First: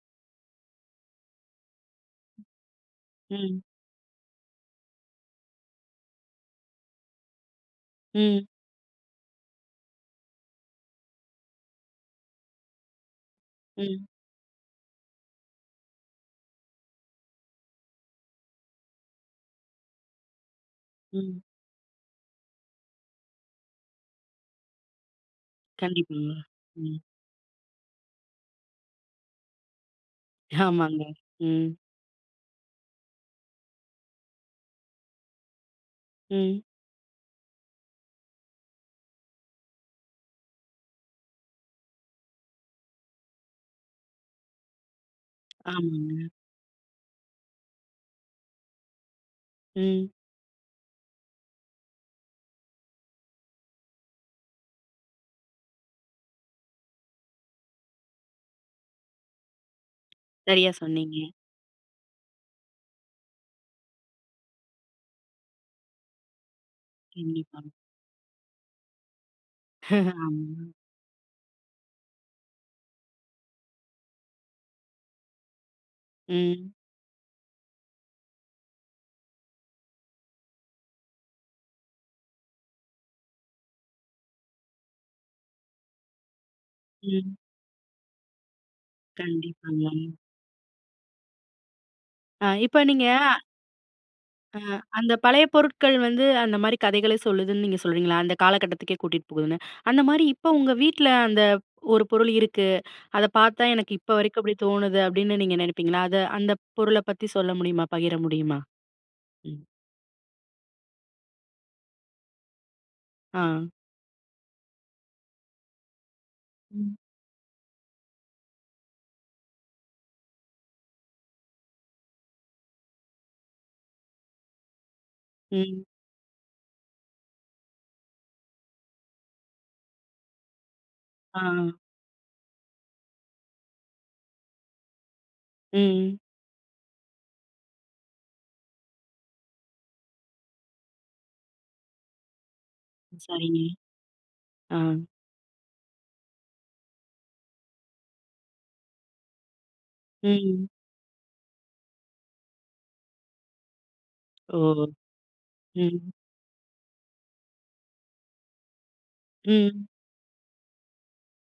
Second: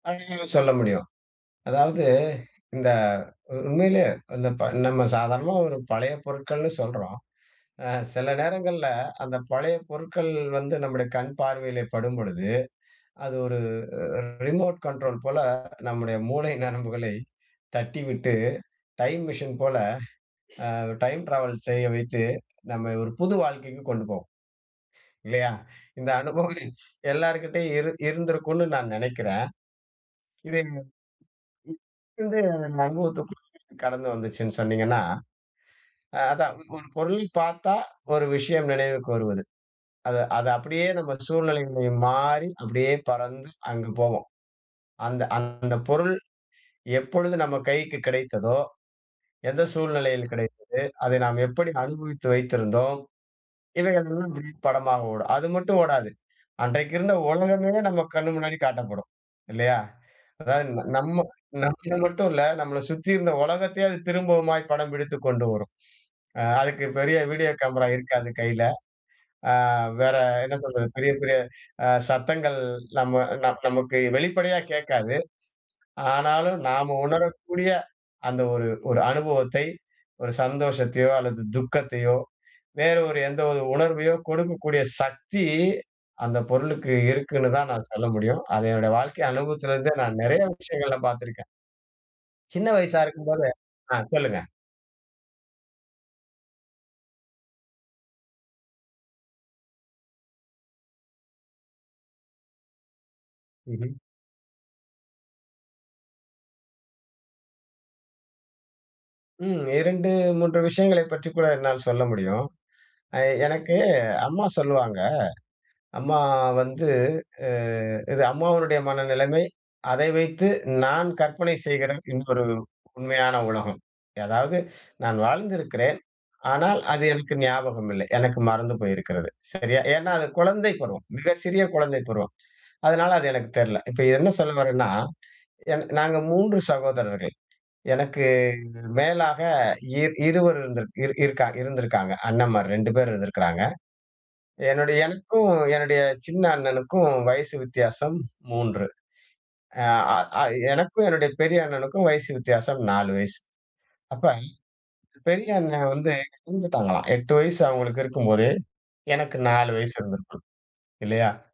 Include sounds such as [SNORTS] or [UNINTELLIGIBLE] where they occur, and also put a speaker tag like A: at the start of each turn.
A: [UNINTELLIGIBLE] சொல்ல முடியும். அதாவது இந்த
B: ம்.
A: உண்மையிலயே இந்த நம்ம சாதாரணமா ஒரு பழைய பொருட்கள்னு சொல்றோம். அ சில
B: ம்.
A: நேரங்கள்ல அந்த பழைய பொருட்கள் வந்து நம்முடைய கண் பார்வையில் படும்பொழுது, அது ஒரு
B: ம்.
A: ரிமோட் கண்ட்ரோல் போல நம்முடைய மூளை நரம்புகளை தட்டிவிட்டு, டைம் மிஷின் போல டைம்
B: ம்.
A: ட்ராவல் செய்ய வைத்து, நம்மை ஒரு புது வாழ்க்கைக்கு கொண்டு போகும். இல்லையா? இந்த
B: கண்டிப்பாங்க,
A: அனுபவம் [SNORTS]
B: ம்.
A: எல்லார்கிட்டயும் இரு இருந்திருக்கும்ன்னு நான் நெனைக்கிறேன். இதை,
B: ஆமாங்க. ம்.
A: [UNINTELLIGIBLE] கடந்து வந்துச்சுன்னு சொன்னீங்கன்னா, அதான்
B: ம்.
A: ஒரு பொருளை பார்த்தா ஒரு விஷயம் நினைவுக்கு வருவது. அதை அதை அப்படியே நம்ம சூழ்நிலை மாறி அப்படியே பறந்து அங்கு போவோம். அந்த அந்த பொருள்
B: ஆமாங்க.
A: எப்பொழுது நம்ம கைக்கு கிடைத்ததோ, எந்த
B: ம்.
A: சூழ்நிலையில் கிடைத்தது? அதை நாம் எப்படி அனுபவித்து வைத்திருந்தோம்? இவைகள் எல்லாம் இப்ப படமா ஓடும். அது மட்டும் ஓடாது அன்றைக்கு இருந்த ஓலகமே நம்ம கண்ணு முன்னாடி காட்டப்படும். இல்லையா? அதாவது
B: சரியா சொன்னீங்க.
A: நம்ம நம்ம மட்டும் இல்ல, நம்மள சுற்றி இருந்த உலகத்தையே அது திரும்பவுமா படம் பிடித்துக் கொண்டு வரும். அதுக்கு பெரிய வீடியோ
B: கண்டிப்பா.
A: கேமரா இருக்காது கையில. ஆ வேற
B: [CHUCKLES]
A: என்ன
B: ஆமா.
A: சொல்றது, பெரிய பெரிய சத்தங்கள் நம்ம நம் நமக்கு வெளிப்படையா கேட்காது. ஆனாலும்
B: ம்.
A: நாம உணரக்கூடிய அந்த ஒரு ஒரு அனுபவத்தை, ஒரு சந்தோஷத்தையோ அல்லது துக்கத்தையோ வேறு ஒரு எந்த ஒரு உணர்வையோ கொடுக்கக்கூடிய சக்தி அந்த பொருளுக்கு
B: ம்.
A: இருக்குன்னு தான் நான் சொல்ல முடியும். அது என்னுடைய வாழ்க்கை
B: கண்டிப்பாங்க.
A: அனுபவத்திலேருந்தே நான் நெறைய விஷயங்கள்ல பார்த்துருக்கேன்.
B: ஆ
A: சின்ன
B: இப்போ
A: வயசா
B: நீங்க
A: இருக்கும்போது ஆ சொல்லுங்க.
B: ஆ அந்த பழைய பொருட்கள் வந்து அந்த மாரி கதைகளை சொல்லுதுன்னு நீங்க சொல்றீங்களா? அந்த காலகட்டத்துக்கே கூட்டிட்டு போகுதுன்னு. அந்த மாரி இப்போ உங்க வீட்ல அந்த ஒரு பொருள் இருக்கு. அத பார்த்தா எனக்கு
A: ம்ஹ்ம்.
B: இப்போ வரைக்கும் அப்படி தோணுது அப்படின்னு நீங்க நினைப்பீங்களா? அத அந்த பொருள பத்தி சொல்ல முடியுமா பகிர முடியுமா? ம்.
A: ம். 2, 3 விஷயங்களை பற்றி கூட என்னால் சொல்ல முடியும். அ
B: ஆ.
A: எனக்கு அம்மா சொல்வாங்க. அம்மா வந்து
B: ம்.
A: அ இது அம்மாவினுடைய மனநிலைமை, அதை வைத்து நான் கற்பனை செய்கிற இன்னொரு உண்மையான உலகம். அதாவது நான்
B: ம்.
A: வாழ்ந்திருக்கிறேன். ஆனால் அது எனக்கு ஞாபகம் இல்லை. எனக்கு மறந்து போயிருக்கிறது. சரியா? ஏன்னா அது குழந்தை பருவம். மிக சிறிய
B: ஆ.
A: குழந்தை பருவம். அதனால அது எனக்குத் தெர்ல. இப்போத என்ன சொல்ல வர்றேன்னா,
B: ம்.
A: நாங்க 3 சகோதரர்கள். எனக்கு மேலாக இர் இருவர் இருந் இருந்திருக்கிறாங்க. அண்ணன்மார் 2 பேர்
B: சரிங்க.
A: இருந்திருக்கிறார்கள்.
B: ஆ.
A: என்னுடைய எனக்கும் என்னுடைய சின்ன அண்ணனுக்கும் வயசு வித்தியாசம் 3 ஆ ஆ
B: ம்.
A: எனக்கும் என்னுடைய பெரிய அண்ணனுக்கும் வயசு வித்தியாசம் 4 வயசு. அப்போ
B: ஓ.
A: பெரிய அண்ணன்
B: ம்.
A: வந்து இறந்துட்டாங்களாம், 8 வயசு அவங்களுக்கு இருக்கும்போது எனக்கு 4
B: ம்.
A: வயசு இருந்திருக்கும் இல்லையா?